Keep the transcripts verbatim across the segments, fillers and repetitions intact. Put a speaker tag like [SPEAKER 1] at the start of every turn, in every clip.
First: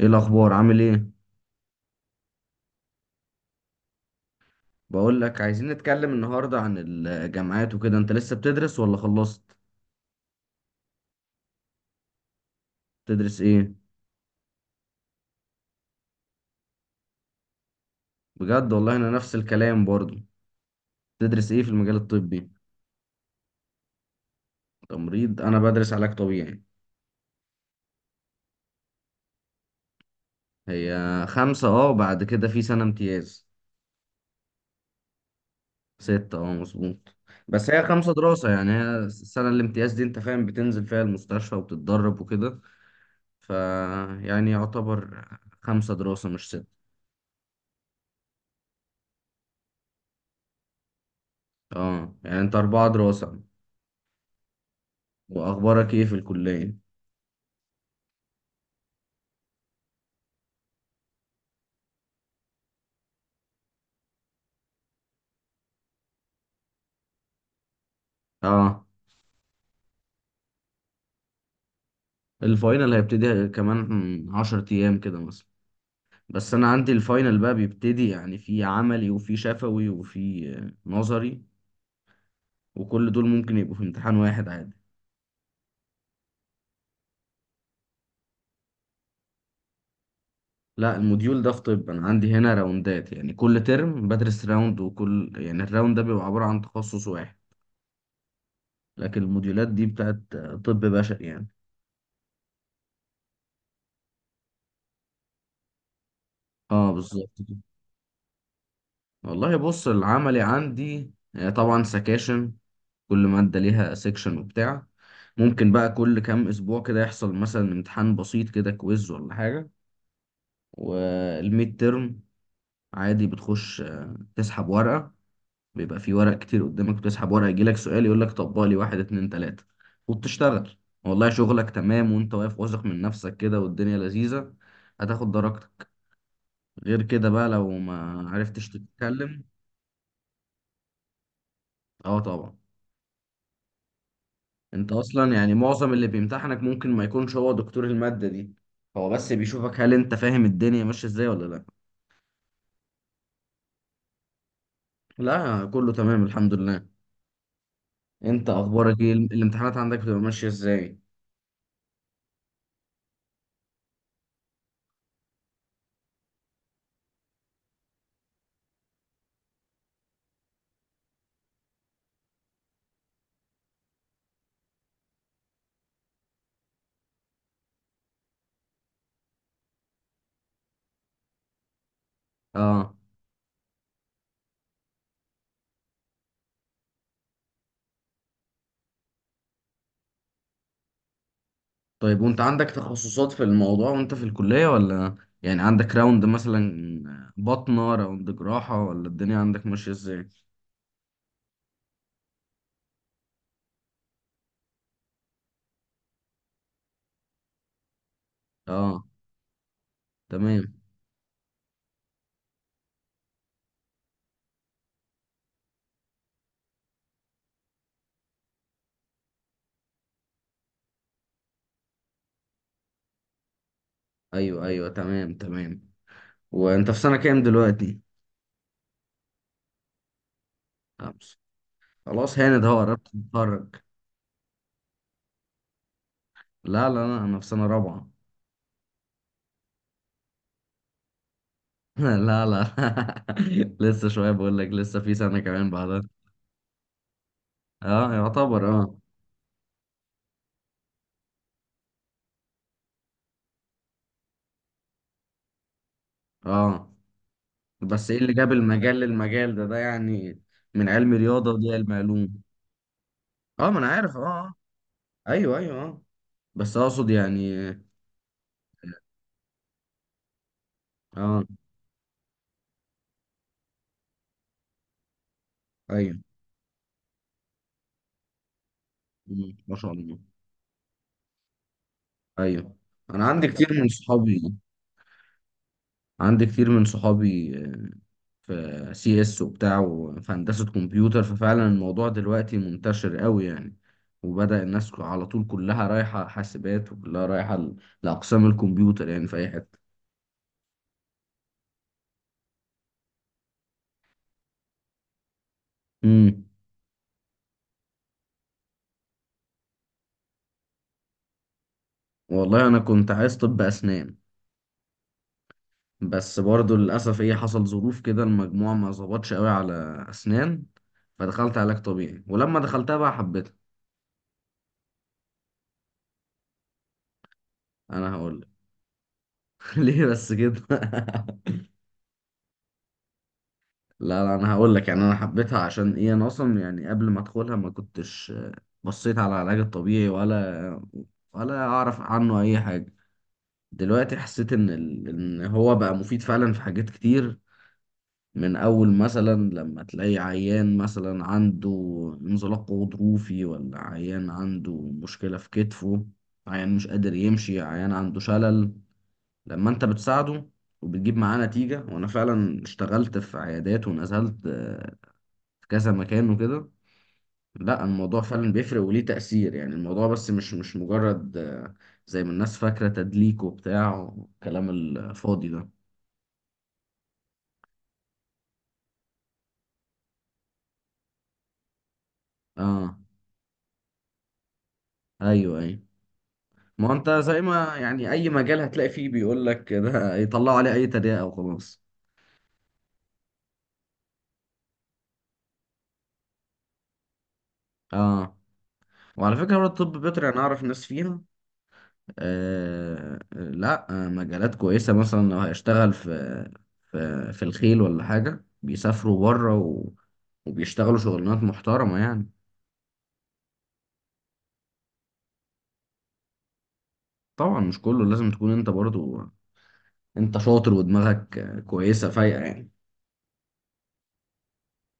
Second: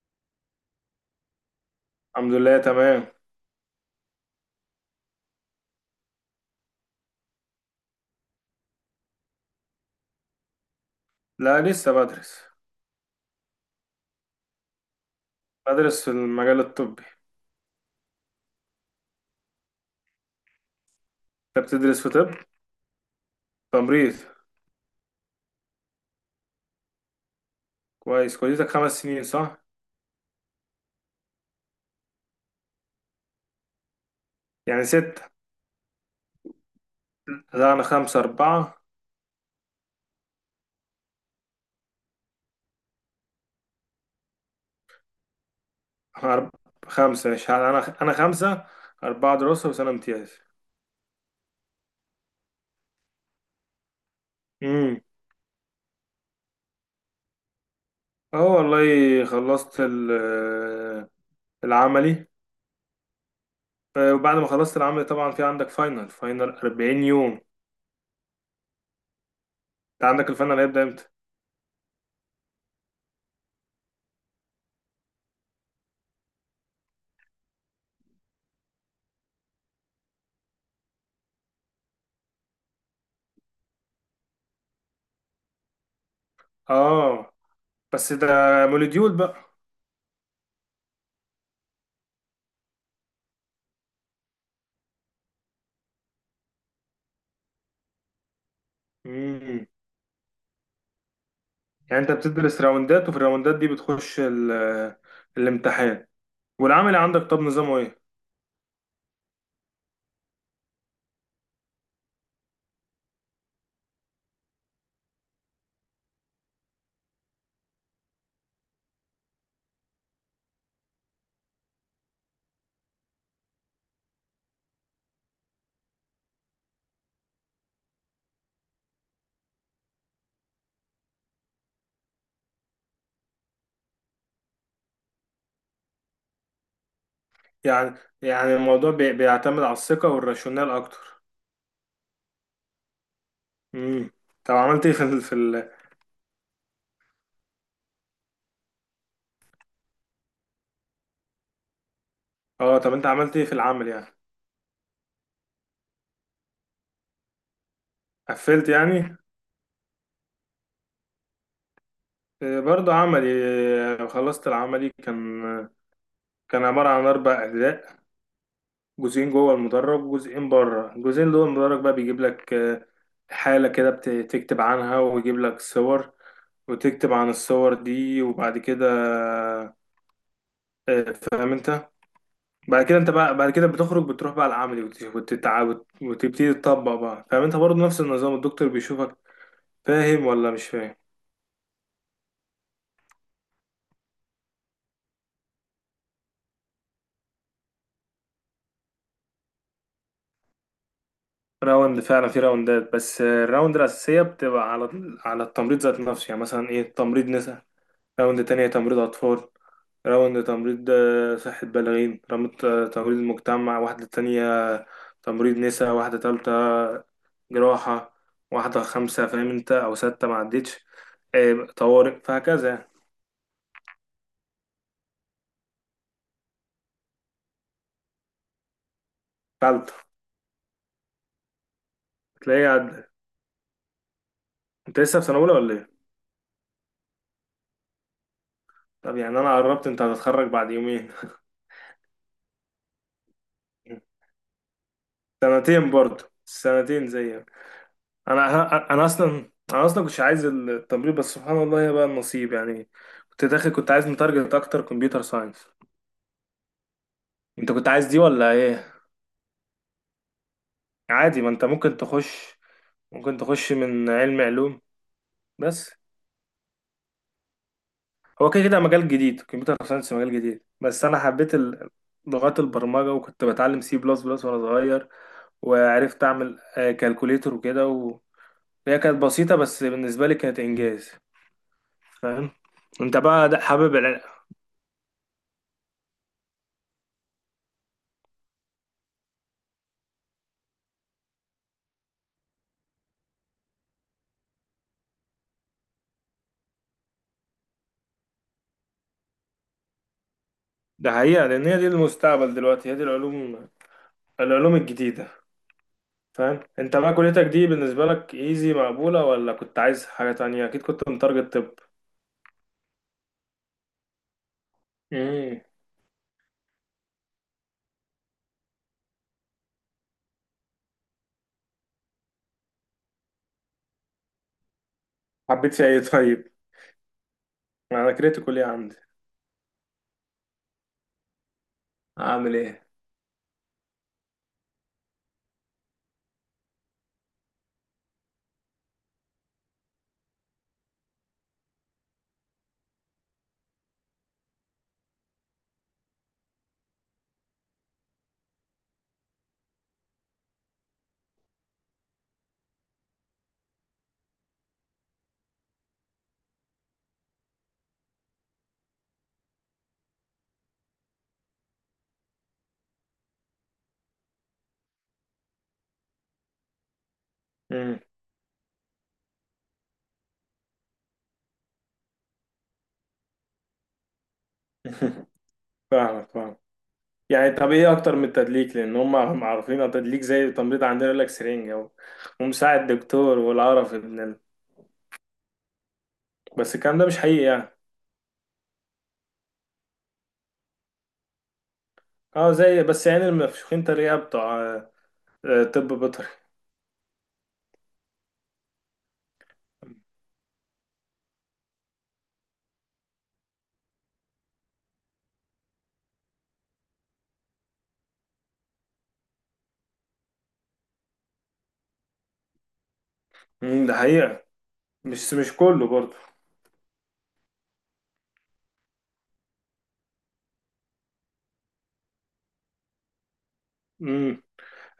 [SPEAKER 1] ايه الاخبار؟ عامل ايه؟
[SPEAKER 2] الحمد لله تمام.
[SPEAKER 1] بقول لك عايزين نتكلم النهارده عن الجامعات وكده. انت لسه بتدرس ولا خلصت؟
[SPEAKER 2] لا، لسه بدرس
[SPEAKER 1] تدرس ايه؟
[SPEAKER 2] بدرس في المجال الطبي.
[SPEAKER 1] بجد؟ والله انا نفس الكلام برضو. تدرس ايه
[SPEAKER 2] انت
[SPEAKER 1] في المجال
[SPEAKER 2] بتدرس في طب؟
[SPEAKER 1] الطبي؟
[SPEAKER 2] تمريض.
[SPEAKER 1] تمريض. انا بدرس علاج طبيعي.
[SPEAKER 2] كويس، كليتك خمس سنين صح؟
[SPEAKER 1] هي خمسة، اه، بعد كده في سنة امتياز.
[SPEAKER 2] يعني ستة.
[SPEAKER 1] ستة، اه، مظبوط. بس
[SPEAKER 2] لا
[SPEAKER 1] هي
[SPEAKER 2] انا
[SPEAKER 1] خمسة
[SPEAKER 2] خمسة،
[SPEAKER 1] دراسة، يعني
[SPEAKER 2] أربعة.
[SPEAKER 1] هي السنة الامتياز دي، انت فاهم، بتنزل فيها المستشفى وبتتدرب وكده. ف يعني يعتبر خمسة دراسة مش
[SPEAKER 2] أرب...
[SPEAKER 1] ستة.
[SPEAKER 2] خمسة، مش ه- انا انا خمسة، أربعة دراسة وسنة امتياز.
[SPEAKER 1] اه، يعني انت أربعة دراسة.
[SPEAKER 2] امم.
[SPEAKER 1] واخبارك ايه في الكلية؟
[SPEAKER 2] اه والله، خلصت ال... العملي. آه، وبعد ما خلصت العملي طبعا في عندك فاينل فاينل أربعين يوم.
[SPEAKER 1] اه،
[SPEAKER 2] انت عندك الفاينل هيبدأ امتى؟
[SPEAKER 1] الفاينل هيبتدي كمان عشر ايام كده مثلا. بس انا عندي الفاينل بقى بيبتدي، يعني في عملي وفي شفوي وفي آه، نظري. وكل دول ممكن يبقوا في امتحان واحد عادي.
[SPEAKER 2] اه، بس ده مولوديول بقى.
[SPEAKER 1] لا، الموديول ده في طب. انا عندي هنا راوندات، يعني كل ترم بدرس راوند. وكل يعني الراوند ده بيبقى عبارة عن تخصص واحد. لكن
[SPEAKER 2] مم.
[SPEAKER 1] الموديولات دي بتاعت آه، طب بشري يعني.
[SPEAKER 2] يعني انت بتدرس راوندات، وفي الراوندات دي بتخش ال- الامتحان.
[SPEAKER 1] اه،
[SPEAKER 2] والعمل عندك،
[SPEAKER 1] بالظبط
[SPEAKER 2] طب
[SPEAKER 1] كده.
[SPEAKER 2] نظامه ايه؟
[SPEAKER 1] والله بص، العملي عندي آه، طبعا سكاشن. كل مادة ليها سيكشن وبتاع. ممكن بقى كل كام أسبوع كده يحصل مثلا امتحان بسيط كده، كويز ولا حاجة. والميد ترم، عادي، بتخش آه، تسحب ورقة. بيبقى في ورق كتير قدامك وتسحب ورقة، يجيلك سؤال يقولك طبق لي واحد اتنين تلاتة. وبتشتغل. والله شغلك تمام وانت واقف واثق من نفسك كده، والدنيا لذيذة. هتاخد درجتك. غير كده بقى لو
[SPEAKER 2] يعني
[SPEAKER 1] ما
[SPEAKER 2] يعني
[SPEAKER 1] عرفتش
[SPEAKER 2] الموضوع بي-
[SPEAKER 1] تتكلم.
[SPEAKER 2] بيعتمد على الثقة والراشونال اكتر.
[SPEAKER 1] اه، طبعا.
[SPEAKER 2] امم. طب عملت
[SPEAKER 1] انت
[SPEAKER 2] ايه في ال... في
[SPEAKER 1] اصلا يعني
[SPEAKER 2] ال...
[SPEAKER 1] معظم اللي بيمتحنك ممكن ما يكونش هو دكتور المادة دي. هو بس بيشوفك هل انت فاهم الدنيا ماشية ازاي ولا لا.
[SPEAKER 2] اه، طب انت عملت ايه في العمل يعني؟
[SPEAKER 1] لا، كله تمام الحمد لله. انت
[SPEAKER 2] قفلت
[SPEAKER 1] اخبارك ايه؟
[SPEAKER 2] يعني.
[SPEAKER 1] الامتحانات عندك بتبقى ماشية ازاي؟
[SPEAKER 2] آه، برضه عملي. آه، خلصت العملي، كان كان عبارة عن أربع أجزاء. جزئين جوه المدرج وجزئين بره. الجزئين جوه المدرج بقى بيجيب لك آه، حالة كده بت- تكتب عنها، ويجيب لك صور وتكتب عن الصور دي. وبعد كده آه، فاهم انت؟ بعد
[SPEAKER 1] اه،
[SPEAKER 2] كده انت بقى بعد كده بتخرج، بتروح بقى العملي وت- وتتع- وت- وتبتدي تطبق بقى، فاهم انت؟ برضه نفس النظام، الدكتور بيشوفك فاهم ولا مش فاهم.
[SPEAKER 1] طيب. وانت عندك تخصصات في الموضوع وانت في الكلية ولا؟ يعني عندك راوند مثلا بطنة، راوند جراحة، ولا الدنيا عندك ماشية ازاي؟
[SPEAKER 2] راوند. فعلا في راوندات بس، آه، الراوند الأساسية بتبقى على على التمريض ذات نفسه. يعني مثلا، ايه، تمريض نساء. راوند تانية تمريض
[SPEAKER 1] اه،
[SPEAKER 2] أطفال. راوند
[SPEAKER 1] تمام.
[SPEAKER 2] تمريض آه، صحة بالغين، رمت آه، تمريض مجتمع واحدة تانية. تمريض نساء واحدة تالتة. جراحة. واحدة خمسة، فاهم انت، أو ستة معدتش. آه، طوارئ، فهكذا يعني.
[SPEAKER 1] ايوه، ايوه، تمام، تمام. وانت في سنة كام دلوقتي؟
[SPEAKER 2] تالتة.
[SPEAKER 1] خمسة؟ خلاص هانت
[SPEAKER 2] تلاقيه
[SPEAKER 1] اهو،
[SPEAKER 2] عد.
[SPEAKER 1] قربت تتخرج.
[SPEAKER 2] انت لسه في سنة أولى ولا ايه؟
[SPEAKER 1] لا لا لا، انا في سنة رابعة.
[SPEAKER 2] طب يعني أنا قربت، انت هتتخرج بعد يومين.
[SPEAKER 1] لا، لا. لسه شوية، بقول لك لسه في سنة كمان
[SPEAKER 2] سنتين،
[SPEAKER 1] بعدها.
[SPEAKER 2] برضه سنتين زيك.
[SPEAKER 1] اه،
[SPEAKER 2] أنا
[SPEAKER 1] يعتبر،
[SPEAKER 2] أنا
[SPEAKER 1] اه.
[SPEAKER 2] أنا أصلا أنا أصلا كنتش عايز التمريض، بس سبحان الله هي بقى النصيب يعني. كنت داخل كنت عايز متارجت أكتر، كمبيوتر ساينس.
[SPEAKER 1] اه،
[SPEAKER 2] انت كنت عايز
[SPEAKER 1] بس ايه
[SPEAKER 2] دي
[SPEAKER 1] اللي جاب
[SPEAKER 2] ولا
[SPEAKER 1] المجال
[SPEAKER 2] ايه؟
[SPEAKER 1] للمجال ده ده يعني؟ من علم
[SPEAKER 2] عادي، ما
[SPEAKER 1] رياضة
[SPEAKER 2] انت
[SPEAKER 1] ودي علم
[SPEAKER 2] ممكن
[SPEAKER 1] علوم.
[SPEAKER 2] تخش، ممكن
[SPEAKER 1] اه،
[SPEAKER 2] تخش
[SPEAKER 1] ما انا
[SPEAKER 2] من
[SPEAKER 1] عارف، اه،
[SPEAKER 2] علم
[SPEAKER 1] آه.
[SPEAKER 2] علوم.
[SPEAKER 1] ايوه، ايوه،
[SPEAKER 2] بس
[SPEAKER 1] اه. بس اقصد يعني.
[SPEAKER 2] هو كده كده مجال جديد، كمبيوتر ساينس مجال جديد، بس انا
[SPEAKER 1] اه،
[SPEAKER 2] حبيت ال- لغات البرمجة. وكنت بتعلم سي بلس بلس وانا صغير،
[SPEAKER 1] ايوه.
[SPEAKER 2] وعرفت اعمل كالكوليتر وكده و- وهي كانت بسيطة،
[SPEAKER 1] مم، ما
[SPEAKER 2] بس
[SPEAKER 1] شاء الله.
[SPEAKER 2] بالنسبة لي كانت انجاز. فاهم
[SPEAKER 1] ايوه.
[SPEAKER 2] انت؟
[SPEAKER 1] انا عندي
[SPEAKER 2] بقى ده
[SPEAKER 1] كتير من
[SPEAKER 2] حابب الع-
[SPEAKER 1] صحابي عندي كتير من صحابي في سي اس وبتاع، وفي هندسة كمبيوتر. ففعلا الموضوع دلوقتي منتشر قوي يعني. وبدأ الناس على طول كلها رايحة حاسبات، وكلها رايحة ل- لأقسام الكمبيوتر يعني في أي حتة.
[SPEAKER 2] ده حقيقة، لان هي دي المستقبل دلوقتي، هي دي العلوم العلوم الجديدة.
[SPEAKER 1] امم.
[SPEAKER 2] فاهم انت؟ بقى كليتك دي بالنسبة لك ايزي مقبولة، ولا كنت عايز حاجة تانية؟ اكيد كنت متارجت.
[SPEAKER 1] والله أنا كنت عايز طب أسنان.
[SPEAKER 2] طب.
[SPEAKER 1] بس برضه للأسف إيه، حصل ظروف كده، المجموع ما ظبطش قوي على أسنان. فدخلت علاج طبيعي ولما دخلتها بقى حبيتها.
[SPEAKER 2] حبيت فيها ايه طيب؟ انا
[SPEAKER 1] أنا هقولك.
[SPEAKER 2] كريتيكال ايه عندي؟
[SPEAKER 1] ليه بس كده؟
[SPEAKER 2] اعمل ايه؟
[SPEAKER 1] لا، لا، انا هقول لك. يعني انا حبيتها عشان ايه، انا اصلا يعني قبل ما ادخلها ما كنتش آه، بصيت على العلاج الطبيعي، ولا ولا اعرف عنه اي حاجه. دلوقتي حسيت ان ال- ان هو بقى مفيد فعلا في حاجات كتير. من اول مثلا لما تلاقي عيان مثلا عنده انزلاق غضروفي، ولا عيان عنده مشكله في كتفه، عيان مش قادر يمشي، عيان عنده شلل. لما انت بتساعده وبتجيب معاه نتيجة. وأنا فعلا اشتغلت في عيادات، ونزلت آه، في كذا مكان وكده. لا،
[SPEAKER 2] امم.
[SPEAKER 1] الموضوع فعلا بيفرق وليه تأثير يعني. الموضوع بس مش مش مجرد، آه، زي ما الناس فاكرة، تدليك وبتاع والكلام الفاضي ده.
[SPEAKER 2] فاهمك، فاهم. يعني طب ايه اكتر من التدليك؟ لان هم عارفين التدليك زي التمريض عندنا، يقول لك سرنجة و- ومساعد
[SPEAKER 1] اه،
[SPEAKER 2] دكتور والقرف ابن ال-
[SPEAKER 1] ايوه، ايوه.
[SPEAKER 2] بس
[SPEAKER 1] ما هو
[SPEAKER 2] الكلام ده
[SPEAKER 1] انت
[SPEAKER 2] مش
[SPEAKER 1] زي
[SPEAKER 2] حقيقي
[SPEAKER 1] ما
[SPEAKER 2] يعني.
[SPEAKER 1] يعني اي مجال هتلاقي فيه بيقول لك ده، يطلعوا عليه اي تريقة وخلاص.
[SPEAKER 2] اه، زي بس يعني المفشوخين تريقة بتوع آه، آه، طب بيطري.
[SPEAKER 1] اه، وعلى فكرة برضه الطب البيطري انا اعرف ناس فيها. آه لا، آه، مجالات كويسة. مثلا لو هيشتغل في في في الخيل ولا حاجة، بيسافروا بره و... وبيشتغلوا شغلانات محترمة يعني.
[SPEAKER 2] امم. ده حقيقة، مش مش كله برضه.
[SPEAKER 1] طبعا مش كله، لازم تكون انت برضو انت شاطر ودماغك كويسة فايقة يعني.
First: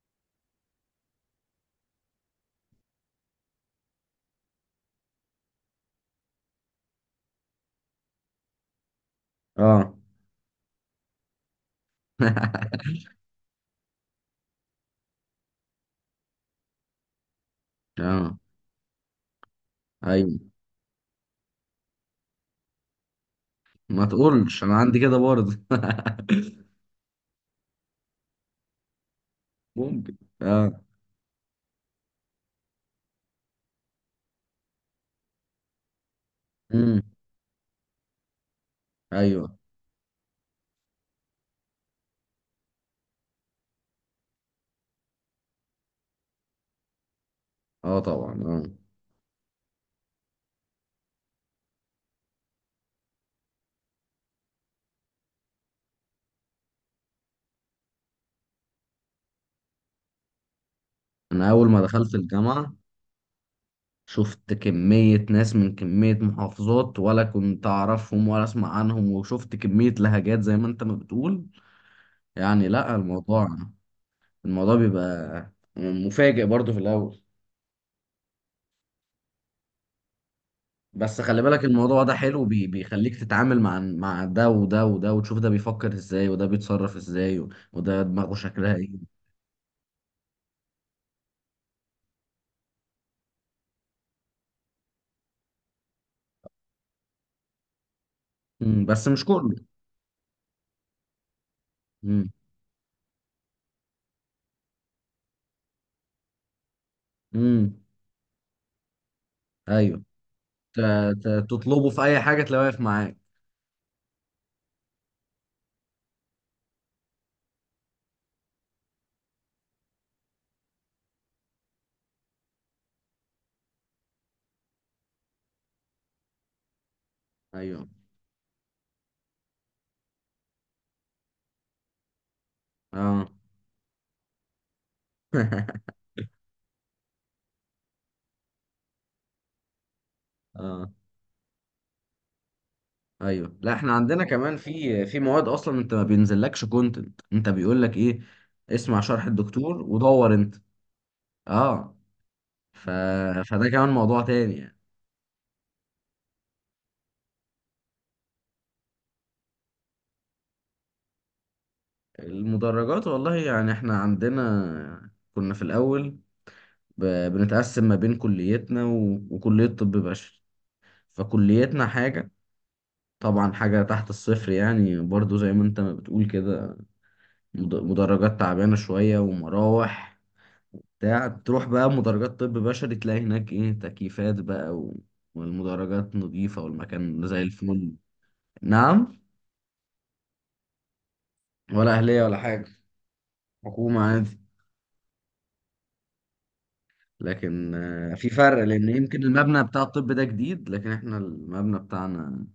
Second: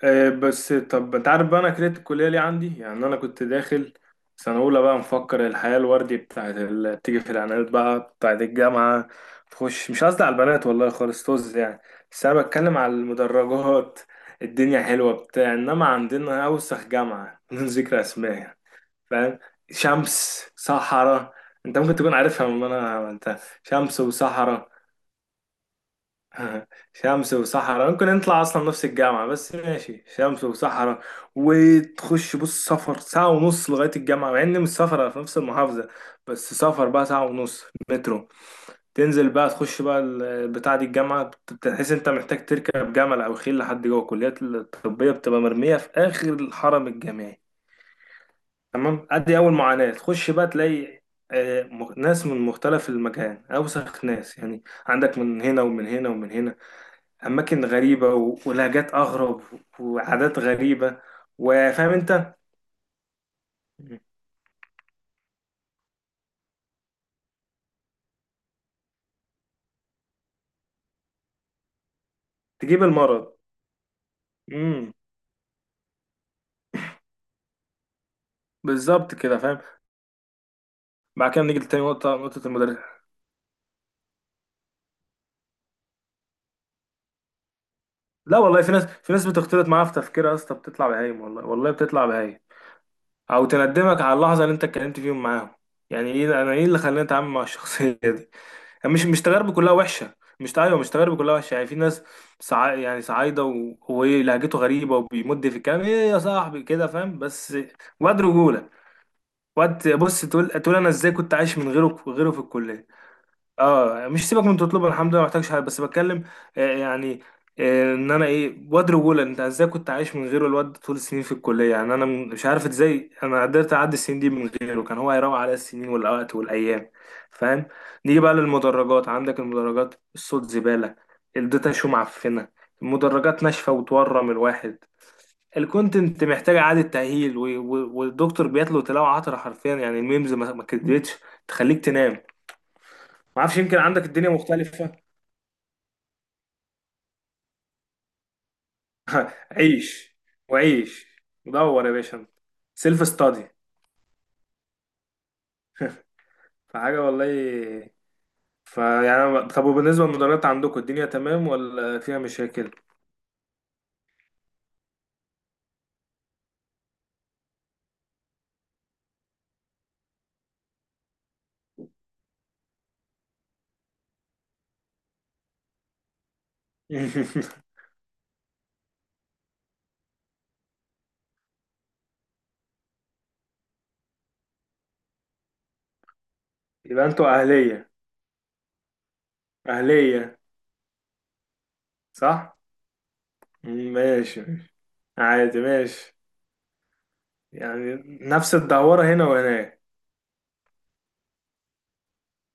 [SPEAKER 2] آه، بس طب انت عارف بقى انا كرهت الكليه ليه عندي؟ يعني انا كنت داخل سنه اولى بقى، مفكر الحياه الوردي بتاعت اللي بتيجي في الاعلانات بقى بتاعت الجامعه. تخش،
[SPEAKER 1] اه،
[SPEAKER 2] مش قصدي على البنات والله خالص طز يعني. بس انا بتكلم على المدرجات. الدنيا حلوه بتاع، انما عندنا اوسخ جامعه بدون ذكر اسماء
[SPEAKER 1] اه،
[SPEAKER 2] يعني. فاهم.
[SPEAKER 1] ايوه.
[SPEAKER 2] شمس صحراء. انت ممكن تكون عارفها، من انا عملتها شمس
[SPEAKER 1] ما تقولش انا
[SPEAKER 2] وصحراء.
[SPEAKER 1] عندي كده برضه.
[SPEAKER 2] شمس وصحراء، ممكن نطلع اصلا نفس الجامعة. بس ماشي،
[SPEAKER 1] ممكن.
[SPEAKER 2] شمس
[SPEAKER 1] اه.
[SPEAKER 2] وصحراء. وتخش بص، سفر ساعة ونص لغاية الجامعة، مع ان مش سفر في نفس المحافظة، بس سفر
[SPEAKER 1] امم.
[SPEAKER 2] بقى ساعة ونص. مترو. تنزل بقى
[SPEAKER 1] ايوه،
[SPEAKER 2] تخش بقى ال- بتاع دي الجامعة، بتحس انت محتاج تركب جمل او خيل لحد جوه. الكليات الطبية بتبقى مرمية في اخر الحرم الجامعي.
[SPEAKER 1] اه، طبعا، اه.
[SPEAKER 2] تمام. ادي اول معاناة، تخش بقى تلاقي آه، م- ناس من مختلف المكان، اوسخ ناس يعني، عندك من هنا ومن هنا ومن هنا. اماكن غريبه و- ولهجات اغرب، وعادات غريبه.
[SPEAKER 1] انا اول ما
[SPEAKER 2] وفاهم
[SPEAKER 1] دخلت
[SPEAKER 2] انت،
[SPEAKER 1] الجامعه شفت كميه ناس من كميه محافظات ولا كنت اعرفهم ولا اسمع عنهم. وشفت كميه لهجات زي ما انت ما بتقول. يعني
[SPEAKER 2] تجيب
[SPEAKER 1] لا،
[SPEAKER 2] المرض.
[SPEAKER 1] الموضوع الموضوع
[SPEAKER 2] امم.
[SPEAKER 1] بيبقى مفاجئ برضه في الاول.
[SPEAKER 2] بالظبط كده، فاهم.
[SPEAKER 1] بس
[SPEAKER 2] بعد
[SPEAKER 1] خلي
[SPEAKER 2] كده نيجي
[SPEAKER 1] بالك
[SPEAKER 2] لتاني
[SPEAKER 1] الموضوع ده
[SPEAKER 2] نقطه
[SPEAKER 1] حلو،
[SPEAKER 2] نقطه
[SPEAKER 1] بي
[SPEAKER 2] المدرس.
[SPEAKER 1] بيخليك تتعامل مع مع ده وده وده، وتشوف ده بيفكر ازاي وده بيتصرف ازاي، و- وده دماغه
[SPEAKER 2] لا والله، في
[SPEAKER 1] شكلها
[SPEAKER 2] ناس
[SPEAKER 1] ايه.
[SPEAKER 2] في ناس بتختلط معاها في تفكيرها يا اسطى بتطلع بهايم، والله والله بتطلع بهايم، او تندمك على اللحظه اللي انت اتكلمت فيهم معاهم. يعني ايه، انا ايه اللي خلاني اتعامل مع الشخصيه دي؟
[SPEAKER 1] مم.
[SPEAKER 2] يعني مش
[SPEAKER 1] بس
[SPEAKER 2] مش
[SPEAKER 1] مش
[SPEAKER 2] تجاربي
[SPEAKER 1] كله.
[SPEAKER 2] كلها وحشه، مش ايوه، مش تجاربي كلها وحشه يعني، في ناس.
[SPEAKER 1] مم.
[SPEAKER 2] سع... يعني صعايده وهو ايه، لهجته غريبه وبيمد في الكلام ايه يا صاحبي كده، فاهم، بس
[SPEAKER 1] مم.
[SPEAKER 2] واد رجوله. واد
[SPEAKER 1] ايوه.
[SPEAKER 2] بص، تقول تقول
[SPEAKER 1] ت-
[SPEAKER 2] انا ازاي كنت
[SPEAKER 1] ت-
[SPEAKER 2] عايش من
[SPEAKER 1] تطلبه في
[SPEAKER 2] غيره
[SPEAKER 1] اي
[SPEAKER 2] غيره في
[SPEAKER 1] حاجه تلاقيه واقف
[SPEAKER 2] الكليه.
[SPEAKER 1] معاك.
[SPEAKER 2] اه مش سيبك من تطلبها، الحمد لله ما محتاجش حاجه، بس بتكلم. آه، يعني، آه، ان انا ايه، واد رجوله، انت ازاي كنت عايش من غيره الواد طول السنين في الكليه. يعني انا م- مش عارف ازاي انا قدرت اعدي السنين دي من غيره، كان هو هيروق على السنين والوقت والايام. فاهم.
[SPEAKER 1] ايوه،
[SPEAKER 2] نيجي بقى للمدرجات. عندك المدرجات الصوت زباله، الداتا شو معفنه،
[SPEAKER 1] اه.
[SPEAKER 2] المدرجات ناشفه وتورم الواحد، الكونتنت محتاج اعاده تاهيل، و- و- والدكتور بيتلو تلاوه عطره حرفيا، يعني الميمز ما ما
[SPEAKER 1] اه،
[SPEAKER 2] كدتش تخليك تنام. ما
[SPEAKER 1] ايوه.
[SPEAKER 2] اعرفش،
[SPEAKER 1] لا،
[SPEAKER 2] يمكن
[SPEAKER 1] احنا
[SPEAKER 2] عندك
[SPEAKER 1] عندنا
[SPEAKER 2] الدنيا
[SPEAKER 1] كمان
[SPEAKER 2] مختلفة.
[SPEAKER 1] في في مواد اصلا انت ما بينزلكش كونتنت. انت بيقول لك ايه، اسمع شرح الدكتور
[SPEAKER 2] عيش
[SPEAKER 1] ودور انت.
[SPEAKER 2] وعيش، ودور يا
[SPEAKER 1] اه،
[SPEAKER 2] باشا انت.
[SPEAKER 1] ف...
[SPEAKER 2] سيلف ستادي.
[SPEAKER 1] فده كمان موضوع تاني يعني.
[SPEAKER 2] فحاجة والله. فيعني أنا- طب، وبالنسبة للمدرسة عندكم الدنيا تمام ولا فيها مشاكل؟
[SPEAKER 1] المدرجات، والله يعني احنا عندنا كنا في الأول ب- بنتقسم ما بين كليتنا و- وكلية طب بشري. فكليتنا حاجة، طبعا حاجة تحت الصفر يعني برضو زي ما انت ما بتقول كده. مد- مدرجات تعبانة شوية ومراوح بتاع تروح بقى مدرجات طب بشري تلاقي هناك ايه، تكييفات بقى و... والمدرجات نظيفة
[SPEAKER 2] يبقى انتوا
[SPEAKER 1] والمكان زي
[SPEAKER 2] أهلية؟
[SPEAKER 1] الفل. نعم.
[SPEAKER 2] أهلية.
[SPEAKER 1] ولا أهلية ولا
[SPEAKER 2] صح؟
[SPEAKER 1] حاجة،
[SPEAKER 2] ماشي.
[SPEAKER 1] حكومة عادي.
[SPEAKER 2] ماشي، عادي، ماشي.
[SPEAKER 1] لكن
[SPEAKER 2] يعني
[SPEAKER 1] آه، في
[SPEAKER 2] نفس
[SPEAKER 1] فرق لان
[SPEAKER 2] الدورة
[SPEAKER 1] يمكن
[SPEAKER 2] هنا
[SPEAKER 1] المبنى
[SPEAKER 2] وهناك.
[SPEAKER 1] بتاع الطب ده جديد، لكن احنا المبنى بتاعنا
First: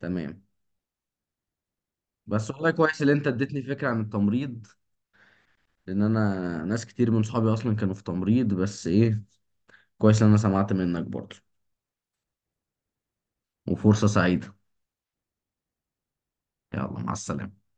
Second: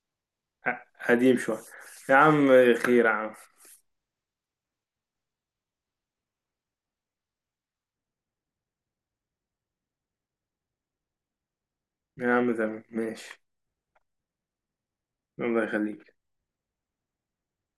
[SPEAKER 1] تمام.
[SPEAKER 2] ق- قديم شوية. يا عم.
[SPEAKER 1] بس والله كويس
[SPEAKER 2] خير
[SPEAKER 1] ان
[SPEAKER 2] يا
[SPEAKER 1] انت
[SPEAKER 2] عم.
[SPEAKER 1] اديتني فكرة عن التمريض، لان انا ناس كتير من صحابي اصلا كانوا في تمريض. بس ايه، كويس ان انا سمعت منك برضه.
[SPEAKER 2] يا عم تمام ماشي.
[SPEAKER 1] وفرصة سعيدة.
[SPEAKER 2] الله يخليك.
[SPEAKER 1] يلا، مع السلامة.